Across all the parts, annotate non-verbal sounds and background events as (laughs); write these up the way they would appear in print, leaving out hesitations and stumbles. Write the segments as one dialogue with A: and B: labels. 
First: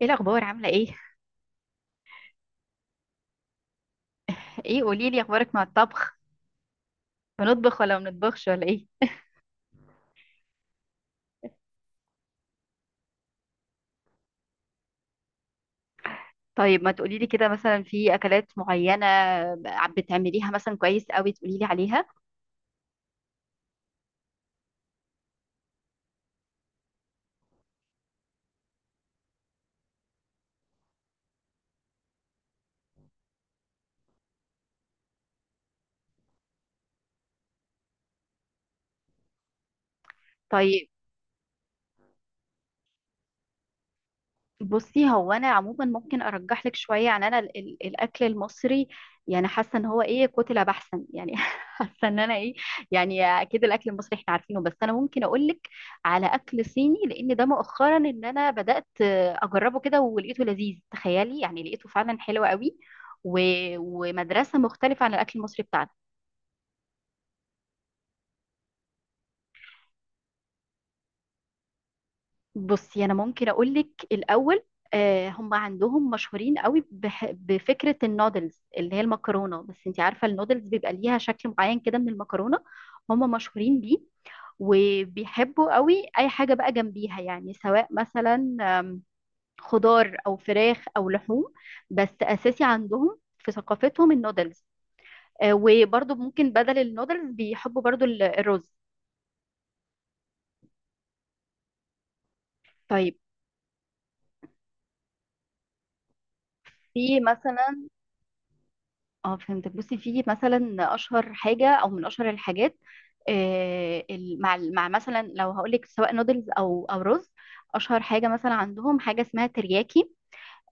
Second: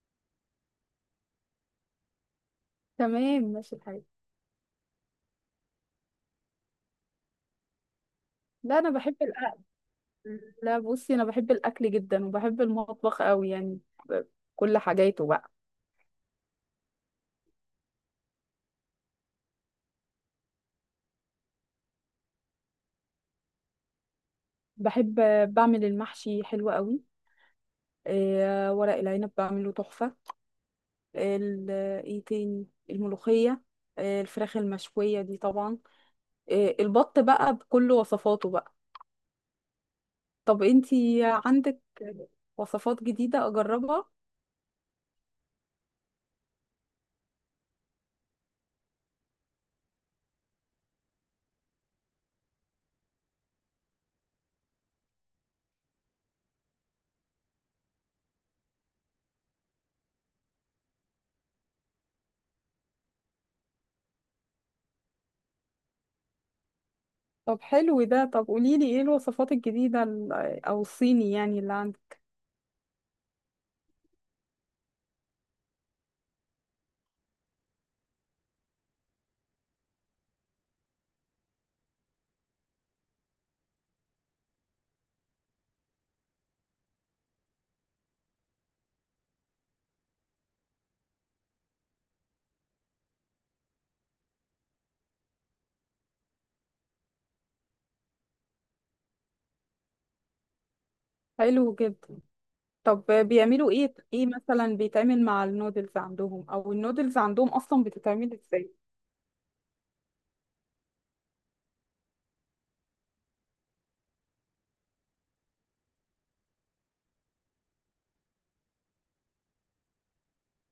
A: ايه الاخبار؟ عامله ايه؟
B: تمام، ماشي الحال.
A: ايه، قولي لي اخبارك مع الطبخ. بنطبخ ولا ما بنطبخش ولا
B: لا،
A: ايه؟
B: انا بحب الاكل. لا، بصي، انا بحب الاكل جدا وبحب المطبخ قوي يعني. ب- كل حاجاته بقى.
A: طيب، ما تقولي لي كده مثلا، في اكلات معينه بتعمليها مثلا كويس قوي تقولي لي عليها؟
B: بحب بعمل المحشي حلو قوي. آه، ورق العنب بعمله تحفة. ال- ايه تاني؟ الملوخية، آه الفراخ المشوية دي طبعا، آه البط بقى بكل وصفاته بقى. طب
A: طيب.
B: انتي عندك وصفات جديدة اجربها؟
A: بصي، هو انا عموما ممكن ارجح لك شويه، يعني انا الاكل المصري، يعني حاسه ان هو ايه، كتله بحثا يعني (laughs) حاسه ان انا ايه، يعني اكيد الاكل المصري احنا عارفينه، بس انا ممكن اقول لك على اكل صيني، لان ده مؤخرا ان انا بدات اجربه كده ولقيته لذيذ، تخيلي، يعني لقيته فعلا حلو قوي. و... ومدرسه مختلفه عن الاكل المصري بتاعنا.
B: طب حلو ده. طب قوليلي ايه الوصفات الجديدة او الصيني يعني اللي عندك؟
A: بصي، انا ممكن اقول لك الاول. هم عندهم مشهورين قوي بفكره النودلز، اللي هي المكرونه، بس انت عارفه النودلز بيبقى ليها شكل معين كده من المكرونه، هم مشهورين بيه. وبيحبوا قوي اي حاجه بقى جنبيها، يعني سواء مثلا خضار او فراخ او لحوم، بس اساسي عندهم في ثقافتهم النودلز. وبرضو ممكن بدل النودلز بيحبوا برضو الرز.
B: حلو جدا. طب
A: طيب،
B: بيعملوا ايه؟ ايه مثلا بيتعمل مع النودلز عندهم؟ او النودلز
A: في
B: عندهم اصلا
A: مثلا،
B: بتتعمل ازاي؟
A: اه فهمتك. بصي، في مثلا اشهر حاجه او من اشهر الحاجات، مع مثلا، لو هقول لك سواء نودلز او رز، اشهر حاجه مثلا عندهم حاجه اسمها ترياكي.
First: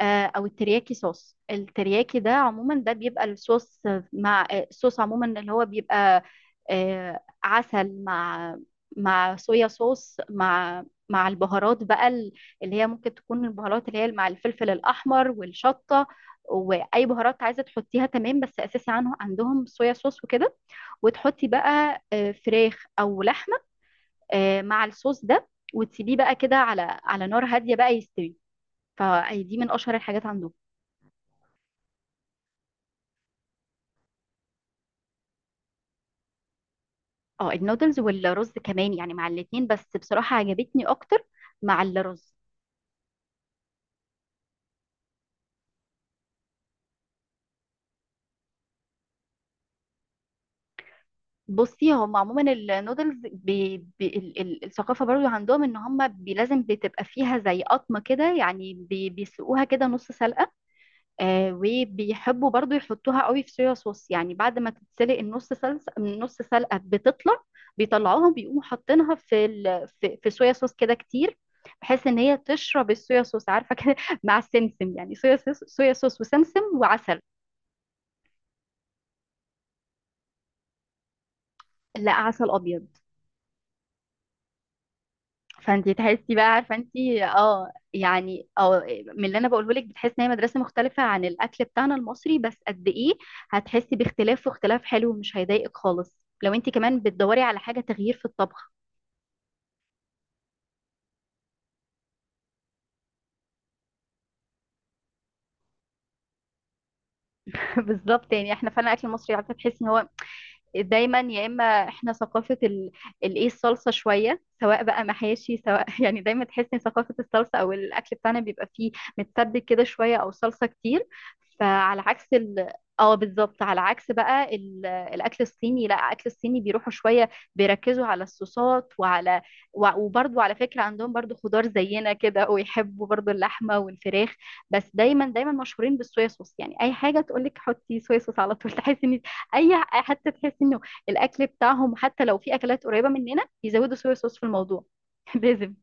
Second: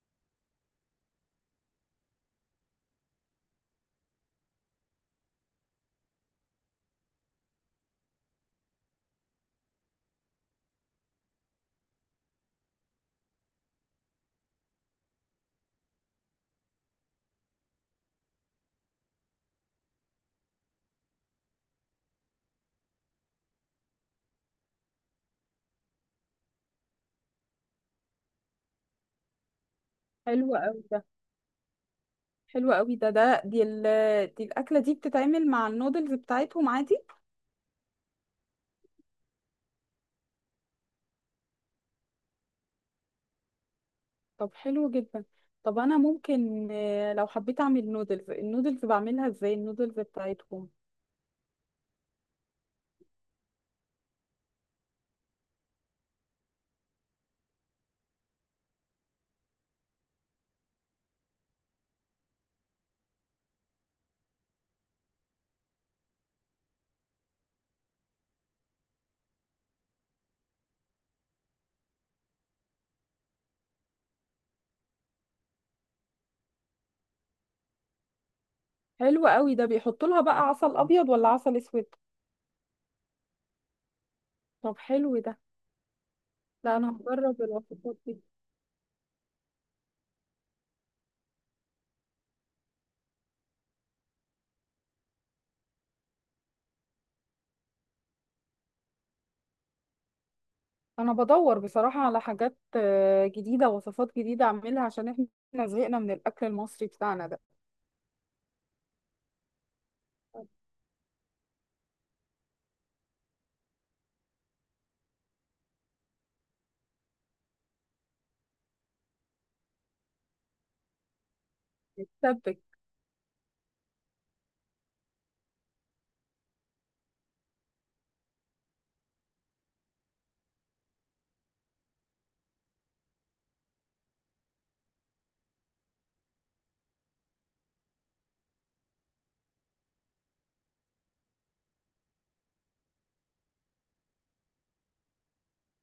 A: او الترياكي، صوص الترياكي ده عموما ده بيبقى الصوص، مع الصوص عموما، اللي هو بيبقى عسل، مع صويا صوص، مع البهارات بقى، اللي هي ممكن تكون البهارات اللي هي مع الفلفل الاحمر والشطه، واي بهارات عايزه تحطيها، تمام. بس اساسي عندهم صويا صوص وكده، وتحطي بقى فراخ او لحمه، مع الصوص ده، وتسيبيه بقى كده على نار هاديه بقى يستوي. فدي من اشهر الحاجات
B: حلو
A: عندهم.
B: قوي ده. حلو قوي ده ده دي ال دي الاكله دي بتتعمل مع النودلز بتاعتهم عادي؟
A: اه، النودلز والرز كمان، يعني مع الاتنين، بس بصراحة عجبتني اكتر مع الرز.
B: طب حلو جدا. طب انا ممكن، لو حبيت اعمل النودلز بعملها ازاي؟ النودلز بتاعتهم؟
A: بصي، هم عموما النودلز الثقافة برضو عندهم ان هم، بي لازم بتبقى فيها زي قطمة كده، يعني بيسلقوها كده نص سلقة. آه، وبيحبوا برضو يحطوها قوي في صويا صوص، يعني بعد ما تتسلق النص سلقة، بتطلع بيطلعوها، بيقوموا حاطينها في صويا صوص كده كتير، بحيث ان هي تشرب الصويا صوص، عارفة كده (laughs) مع السمسم، يعني صويا صوص صويا صوص وسمسم وعسل.
B: حلو قوي ده. بيحطوا لها بقى عسل ابيض ولا عسل اسود؟
A: لا، عسل ابيض.
B: طب حلو ده.
A: فانتي تحسي بقى، عارفه
B: لا، انا
A: انتي،
B: هجرب
A: اه
B: الوصفات دي.
A: يعني اه، من اللي انا بقوله لك بتحسي ان هي مدرسه مختلفه عن الاكل بتاعنا المصري، بس قد ايه هتحسي باختلاف، واختلاف حلو ومش هيضايقك خالص، لو انتي كمان بتدوري على حاجه تغيير في الطبخ.
B: انا بدور بصراحة على حاجات جديدة، وصفات جديدة اعملها عشان احنا زهقنا من الاكل المصري بتاعنا ده.
A: (laughs) بالظبط، يعني احنا فعلا الاكل المصري، عارفه تحسي ان هو دايما، يا اما احنا ثقافه الايه، الصلصه شويه، سواء بقى محاشي سواء (laughs) يعني دايما تحس ان ثقافه الصلصه، او الاكل بتاعنا بيبقى فيه متسبك كده شويه او صلصه كتير. فعلى عكس
B: متسبك.
A: اه، بالظبط، على عكس بقى الاكل الصيني. لا، الاكل الصيني بيروحوا شويه بيركزوا على الصوصات، وبرضو على فكره عندهم برضو خضار زينا كده، ويحبوا برضو اللحمه والفراخ، بس دايما دايما مشهورين بالصويا صوص. يعني اي حاجه تقولك حطي صويا صوص على طول، تحسي ان اي، حتى تحس انه الاكل بتاعهم حتى لو في اكلات قريبه مننا بيزودوا صويا صوص في الموضوع (laughs) لازم.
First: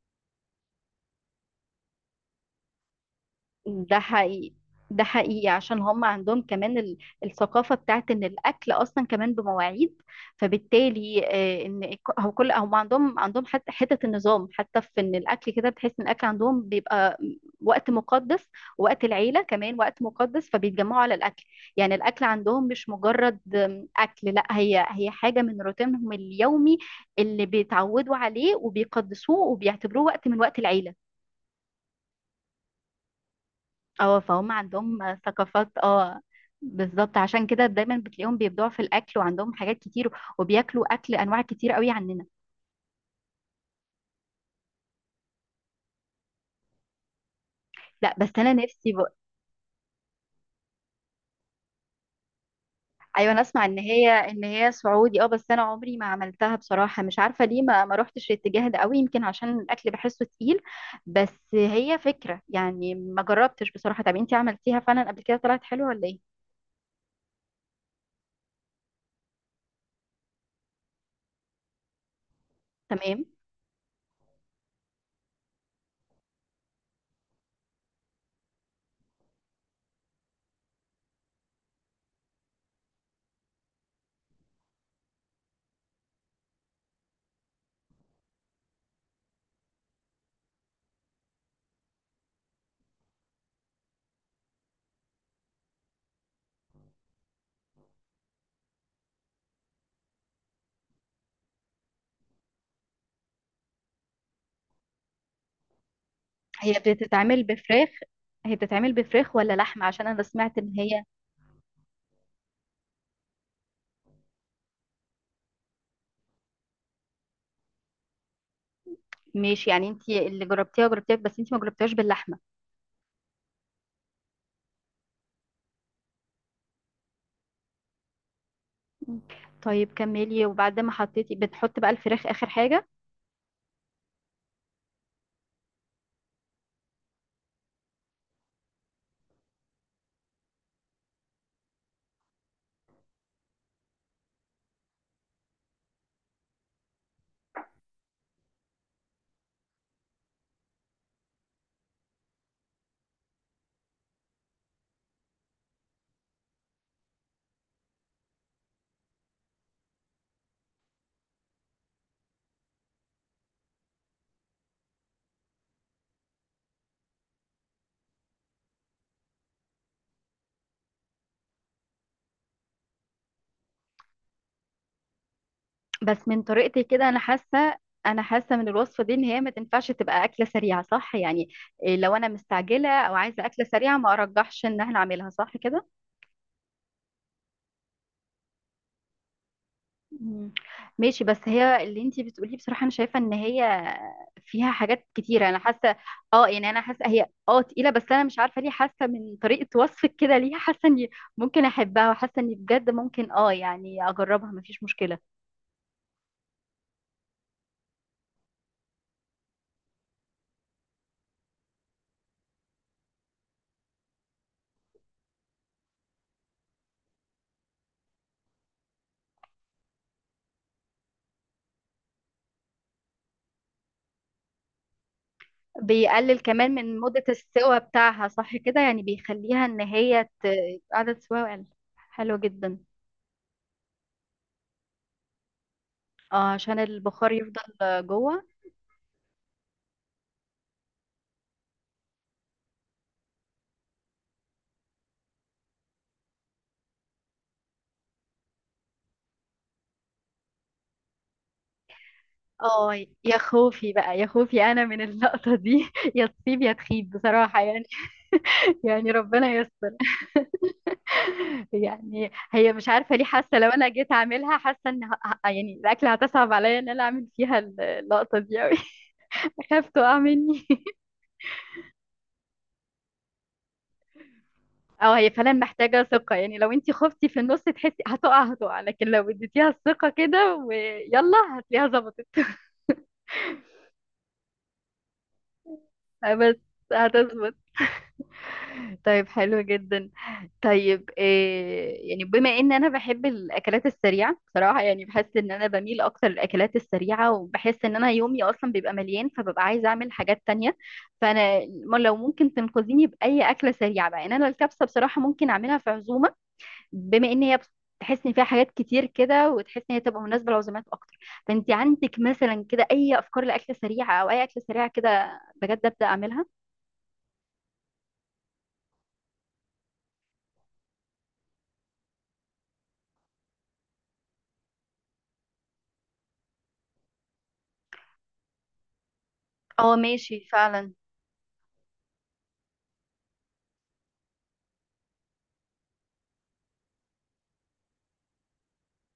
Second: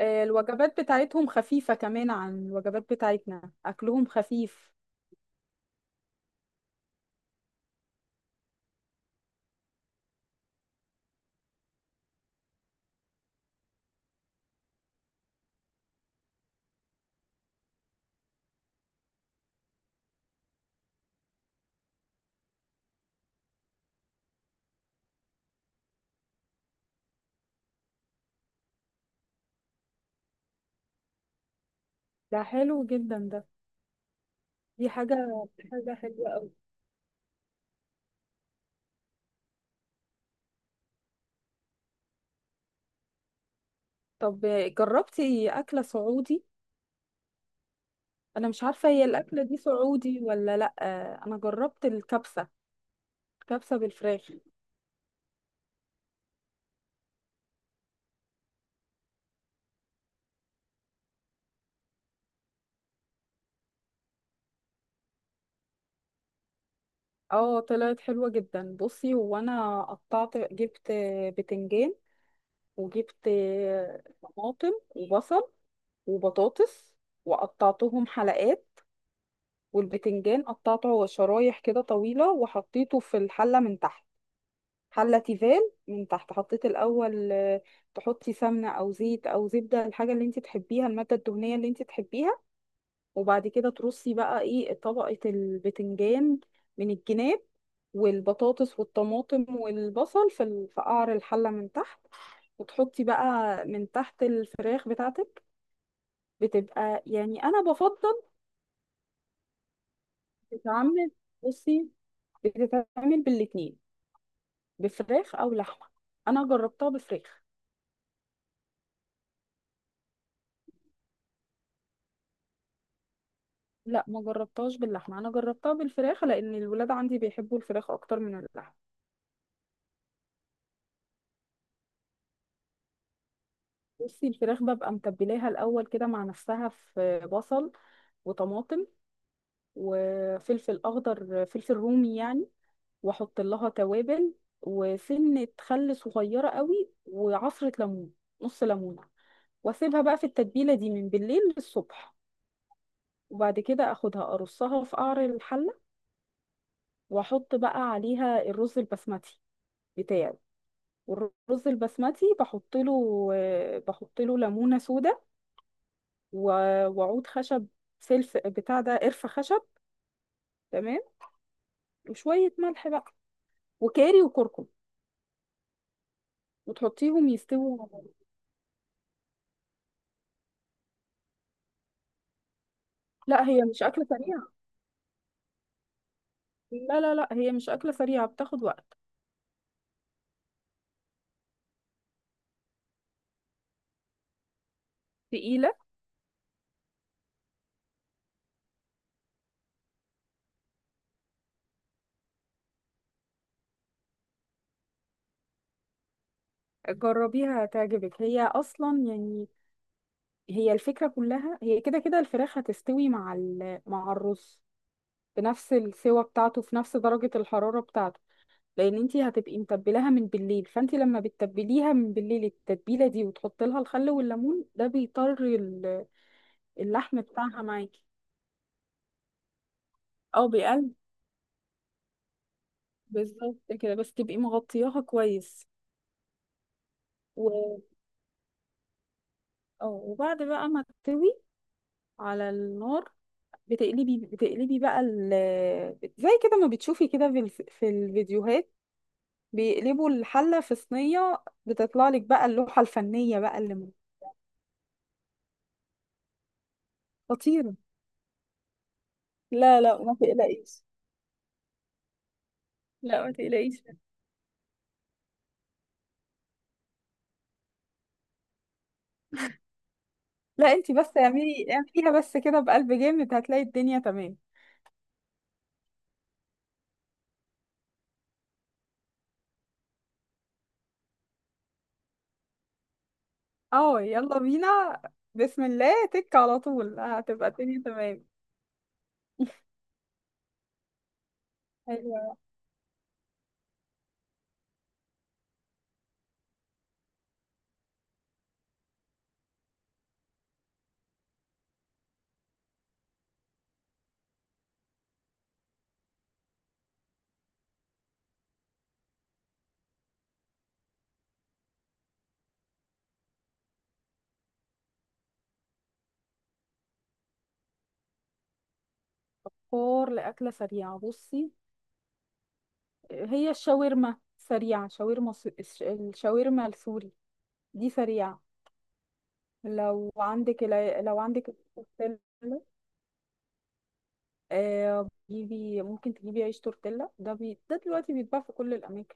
B: الوجبات بتاعتهم خفيفة كمان عن الوجبات بتاعتنا،
A: ده
B: اكلهم
A: حقيقي،
B: خفيف.
A: ده حقيقي، عشان هم عندهم كمان الثقافة بتاعت ان الاكل اصلا كمان بمواعيد. فبالتالي هو كل، هم عندهم حتى حتة النظام، حتى في ان الاكل كده، بتحس ان الاكل عندهم بيبقى وقت مقدس، وقت العيلة كمان وقت مقدس، فبيتجمعوا على الاكل. يعني الاكل عندهم مش مجرد اكل، لا، هي حاجة من روتينهم اليومي، اللي بيتعودوا عليه وبيقدسوه وبيعتبروه وقت من وقت العيلة.
B: ده حلو جدا ده.
A: اه، فهم
B: دي
A: عندهم
B: حاجة
A: ثقافات،
B: حاجة
A: اه
B: حلوة قوي.
A: بالظبط. عشان كده دايما بتلاقيهم بيبدعوا في الاكل وعندهم حاجات كتير، وبياكلوا اكل انواع كتير قوي عننا.
B: طب جربتي اكلة سعودي؟
A: لا، بس
B: انا
A: انا
B: مش عارفة
A: نفسي
B: هي
A: بقى.
B: الاكلة دي سعودي ولا لا. انا جربت الكبسة.
A: ايوه، انا اسمع
B: كبسة
A: ان هي
B: بالفراخ.
A: ان هي سعودي، اه. بس انا عمري ما عملتها بصراحه، مش عارفه ليه ما روحتش الاتجاه ده قوي، يمكن عشان الاكل بحسه تقيل. بس هي فكره، يعني ما جربتش بصراحه. طب انتي عملتيها فعلا قبل كده؟ طلعت حلوه ولا ايه؟
B: اه، طلعت حلوة جدا. بصي هو، انا قطعت، جبت بتنجان،
A: تمام.
B: وجبت طماطم وبصل وبطاطس، وقطعتهم حلقات. والبتنجان قطعته شرايح كده طويلة وحطيته في الحلة من تحت. حلة تيفال، من تحت حطيت الأول تحطي سمنة أو زيت أو زبدة، الحاجة اللي انت تحبيها، المادة الدهنية اللي انت تحبيها. وبعد كده ترصي بقى ايه، طبقة البتنجان من الجناب، والبطاطس والطماطم والبصل في قعر الحلة من تحت. وتحطي بقى من تحت الفراخ بتاعتك.
A: هي
B: بتبقى يعني،
A: بتتعمل
B: انا
A: بفراخ
B: بفضل.
A: هي بتتعمل بفراخ ولا لحمه؟ عشان انا سمعت ان هي.
B: تتعمل. بصي، بتتعمل بالاتنين، بفراخ او لحمه. انا جربتها بفراخ.
A: ماشي، يعني انت اللي جربتيها جربتيها، بس انت ما جربتيهاش باللحمه.
B: لا، ما جربتهاش باللحمه. انا جربتها بالفراخ لان الولاد عندي بيحبوا الفراخ اكتر من اللحمه.
A: مم. طيب، كملي. وبعد ما حطيتي، بنحط بقى الفراخ اخر حاجه؟
B: بصي الفراخ ببقى متبلاها الاول كده مع نفسها في بصل وطماطم وفلفل اخضر، فلفل رومي يعني، واحط لها توابل، وسنه خل صغيره قوي، وعصره ليمون، نص ليمونه. واسيبها بقى في التتبيله دي من بالليل للصبح. وبعد كده اخدها، ارصها في قعر الحله، واحط بقى عليها الرز البسمتي بتاعي. والرز البسمتي بحط له ليمونه سودا، وعود خشب، سلف بتاع ده، قرفه خشب، تمام، وشويه ملح بقى، وكاري وكركم،
A: بس من طريقتك كده انا
B: وتحطيهم
A: حاسه،
B: يستووا.
A: انا حاسه من الوصفه دي ان هي ما تنفعش تبقى اكله سريعه، صح يعني؟ إيه، لو انا مستعجله او عايزه
B: لا،
A: اكله
B: هي مش
A: سريعه
B: اكله
A: ما
B: سريعه.
A: ارجحش ان احنا اعملها، صح كده؟
B: لا، لا، لا، هي مش اكله سريعه، بتاخد وقت.
A: مم. ماشي، بس هي اللي انتي بتقوليه بصراحة انا شايفة ان هي فيها حاجات كتيرة، انا
B: تقيله.
A: حاسة، اه يعني انا حاسة هي، اه تقيلة، بس انا مش عارفة ليه حاسة من طريقة وصفك كده ليها، حاسة اني ممكن احبها، وحاسة اني بجد ممكن، اه يعني اجربها مفيش مشكلة.
B: جربيها هتعجبك. هي اصلا يعني، هي الفكرة كلها، هي كده كده، الفراخ هتستوي مع الرز بنفس السوى بتاعته، في نفس درجة الحرارة بتاعته، لأن انتي هتبقي متبلاها من بالليل. فانتي لما بتتبليها من بالليل التتبيلة دي وتحطي لها الخل والليمون، ده
A: بيقلل كمان من
B: اللحم
A: مدة
B: بتاعها
A: السوا
B: معاكي،
A: بتاعها، صح كده، يعني بيخليها ان هي
B: او بيقل.
A: عدد سواها يقل. حلو جدا.
B: بالظبط كده، بس تبقي مغطياها كويس،
A: اه، عشان البخار يفضل
B: و.
A: جوه.
B: اه، وبعد بقى ما تستوي على النار، بتقلبي بقى زي كده ما بتشوفي كده في الفيديوهات، بيقلبوا الحلة في صينية، بتطلع لك بقى اللوحة
A: اه، يا
B: الفنية بقى
A: خوفي بقى، يا خوفي انا من اللقطة دي (laughs) يا تصيب يا تخيب بصراحة
B: خطيرة.
A: يعني. (laughs) يعني ربنا
B: لا،
A: يستر.
B: لا، ما تقلقيش.
A: (laughs) يعني هي، مش عارفة ليه
B: لا، ما
A: حاسة لو
B: تقلقيش.
A: انا جيت اعملها، حاسة ان يعني الاكل هتصعب عليا ان انا اعمل فيها اللقطة دي اوي (laughs) اخاف تقع مني
B: لا،
A: (laughs)
B: انتي بس اعملي، اعمليها بس كده، بقلب جامد هتلاقي الدنيا تمام.
A: او هي فعلا محتاجة ثقة، يعني لو انتي خفتي في النص تحسي هتقع هتقع، لكن لو اديتيها الثقة كده ويلا هتلاقيها ظبطت.
B: اه، يلا بينا. بسم الله،
A: (laughs)
B: تك
A: بس
B: على طول هتبقى
A: هتظبط.
B: الدنيا تمام.
A: طيب حلو جدا. طيب إيه، يعني
B: حلوة.
A: بما ان انا بحب الاكلات السريعه بصراحه، يعني بحس ان انا بميل اكتر للاكلات السريعه، وبحس ان انا يومي اصلا بيبقى مليان، فببقى عايزه اعمل حاجات تانية. فانا لو ممكن تنقذيني باي اكله سريعه بقى. يعني انا الكبسه بصراحه ممكن اعملها في عزومه، بما ان هي تحس ان فيها حاجات كتير كده، وتحس ان هي تبقى مناسبه لعزومات اكتر. فانت عندك مثلا كده اي افكار لاكله سريعه، او اي اكله سريعه كده بجد ابدا اعملها؟
B: فطار لأكلة سريعة، بصي هي الشاورما سريعة. الشاورما السوري دي سريعة.
A: اه
B: لو
A: ماشي
B: عندك
A: فعلا.
B: لو عندك، تجيبي، ممكن تجيبي عيش تورتيلا، ده دلوقتي بيتباع في كل الاماكن.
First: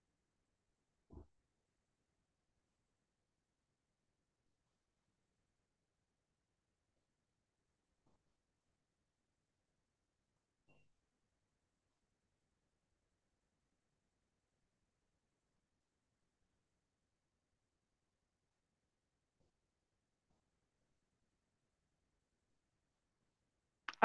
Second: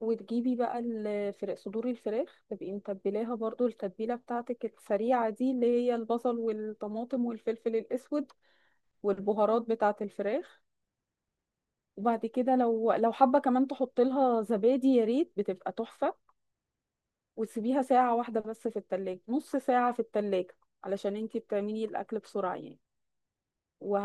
B: وتجيبي بقى الفراخ، صدور الفراخ تبقي متبلاها برضو التتبيله بتاعتك السريعه دي اللي هي البصل والطماطم والفلفل الاسود والبهارات بتاعه الفراخ. وبعد كده لو حابه كمان تحط لها زبادي، يا ريت، بتبقى تحفه. وتسيبيها ساعه واحده بس في التلاجة، نص ساعه في التلاجة علشان انتي بتعملي الاكل بسرعه يعني،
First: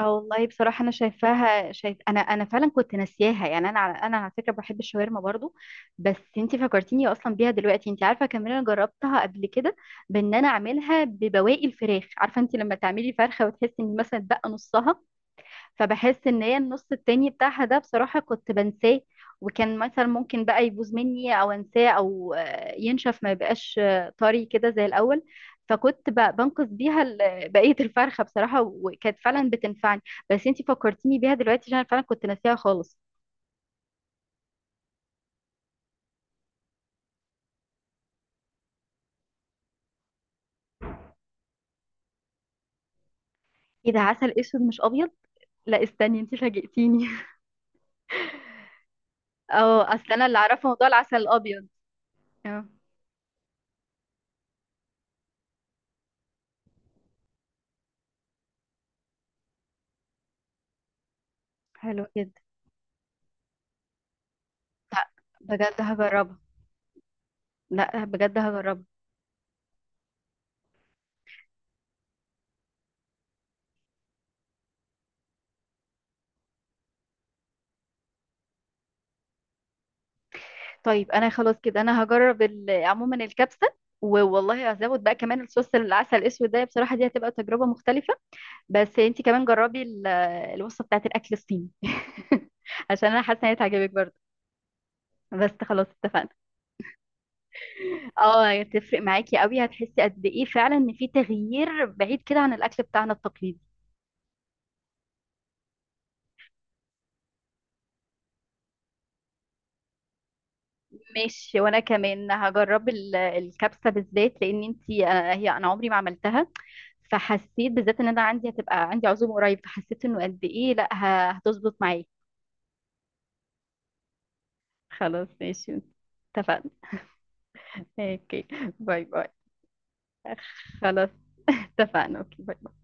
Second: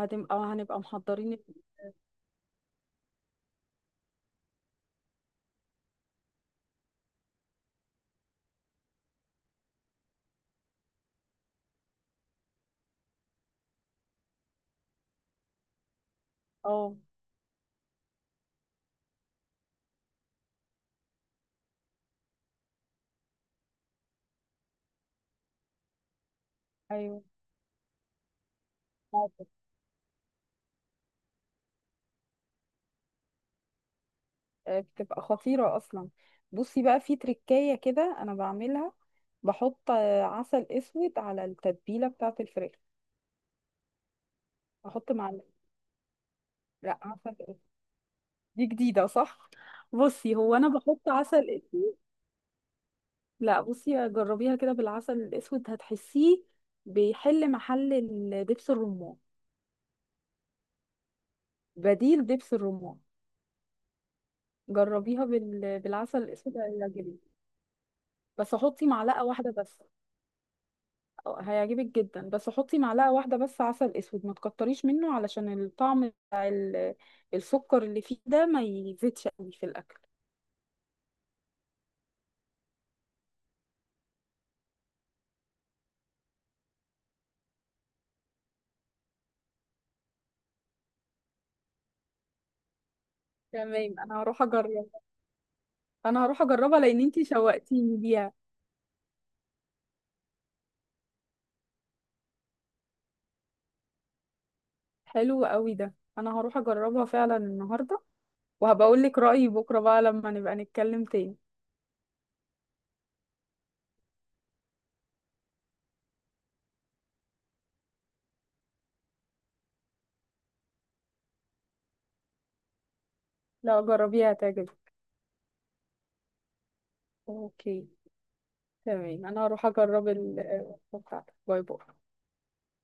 A: اه والله
B: هنبقى
A: بصراحة، أنا
B: محضرين.
A: شايفاها، شايف، أنا فعلا كنت ناسياها، يعني، أنا على فكرة بحب الشاورما برضو. بس أنتي فكرتيني أصلا بيها دلوقتي. أنتي عارفة كمان، أنا جربتها قبل كده، بإن أنا أعملها ببواقي الفراخ. عارفة أنتي لما تعملي فرخة وتحسي إن مثلا اتبقى نصها، فبحس ان هي النص
B: اه،
A: التاني بتاعها ده بصراحة كنت بنساه، وكان مثلا ممكن بقى يبوظ مني او انساه، او ينشف ما يبقاش طري كده زي الاول. فكنت بنقص بيها
B: ايوه،
A: بقية الفرخة بصراحة، وكانت فعلا بتنفعني. بس انتي فكرتيني بيها دلوقتي، عشان أنا فعلا كنت ناسيها خالص.
B: بتبقى خطيرة أصلا. بصي بقى، في تركاية كده أنا بعملها، بحط عسل أسود على التتبيلة بتاعة الفراخ.
A: ايه ده، عسل اسود مش ابيض؟
B: أحط معلقة.
A: لا، استني، انتي
B: لا،
A: فاجئتيني.
B: عسل أسود. دي جديدة، صح؟
A: (laughs) اه، اصل انا
B: بصي
A: اللي
B: هو أنا
A: اعرفه موضوع
B: بحط
A: العسل
B: عسل
A: الابيض.
B: أسود.
A: اه.
B: لا، بصي جربيها كده بالعسل الأسود، هتحسيه بيحل محل دبس الرمان،
A: حلو
B: بديل
A: جدا.
B: دبس الرمان. جربيها
A: بجد
B: بالعسل
A: هجربها.
B: الأسود هيعجبك.
A: لا، بجد
B: بس
A: هجربها.
B: حطي معلقة واحدة بس. هيعجبك جدا. بس حطي معلقة واحدة بس عسل اسود ما تكتريش منه علشان الطعم بتاع السكر اللي فيه ده ما يزيدش قوي في الاكل.
A: طيب انا خلاص كده، انا هجرب عموما الكبسه، والله هزود بقى كمان الصوص، العسل الاسود ده بصراحه، دي هتبقى تجربه مختلفه. بس انت كمان جربي الوصفه بتاعت الاكل الصيني (laughs) عشان انا حاسه ان هي تعجبك
B: تمام،
A: برضه.
B: انا هروح اجربها.
A: بس خلاص
B: انا
A: اتفقنا.
B: هروح اجربها لان انتي شوقتيني ليها.
A: اه، هتفرق معاكي قوي، هتحسي قد ايه فعلا ان في تغيير بعيد كده عن الاكل بتاعنا التقليدي.
B: حلو قوي ده. انا هروح اجربها فعلا النهارده، وهبقى اقول لك رأيي بكره بقى لما نبقى نتكلم تاني.
A: ماشي. وانا كمان هجرب الكبسه بالذات، لان انت هي، انا عمري ما عملتها. فحسيت بالذات ان انا عندي هتبقى عندي عزومه قريب، فحسيت انه قد ايه، لا هتظبط معايا.
B: لو جربيها هتعجبك.
A: خلاص ماشي. اتفقنا.
B: اوكي،
A: اوكي. باي
B: تمام.
A: باي.
B: انا هروح اجرب
A: خلاص
B: بتاعتك.
A: (laughs)
B: باي باي.
A: اتفقنا. اوكي. باي.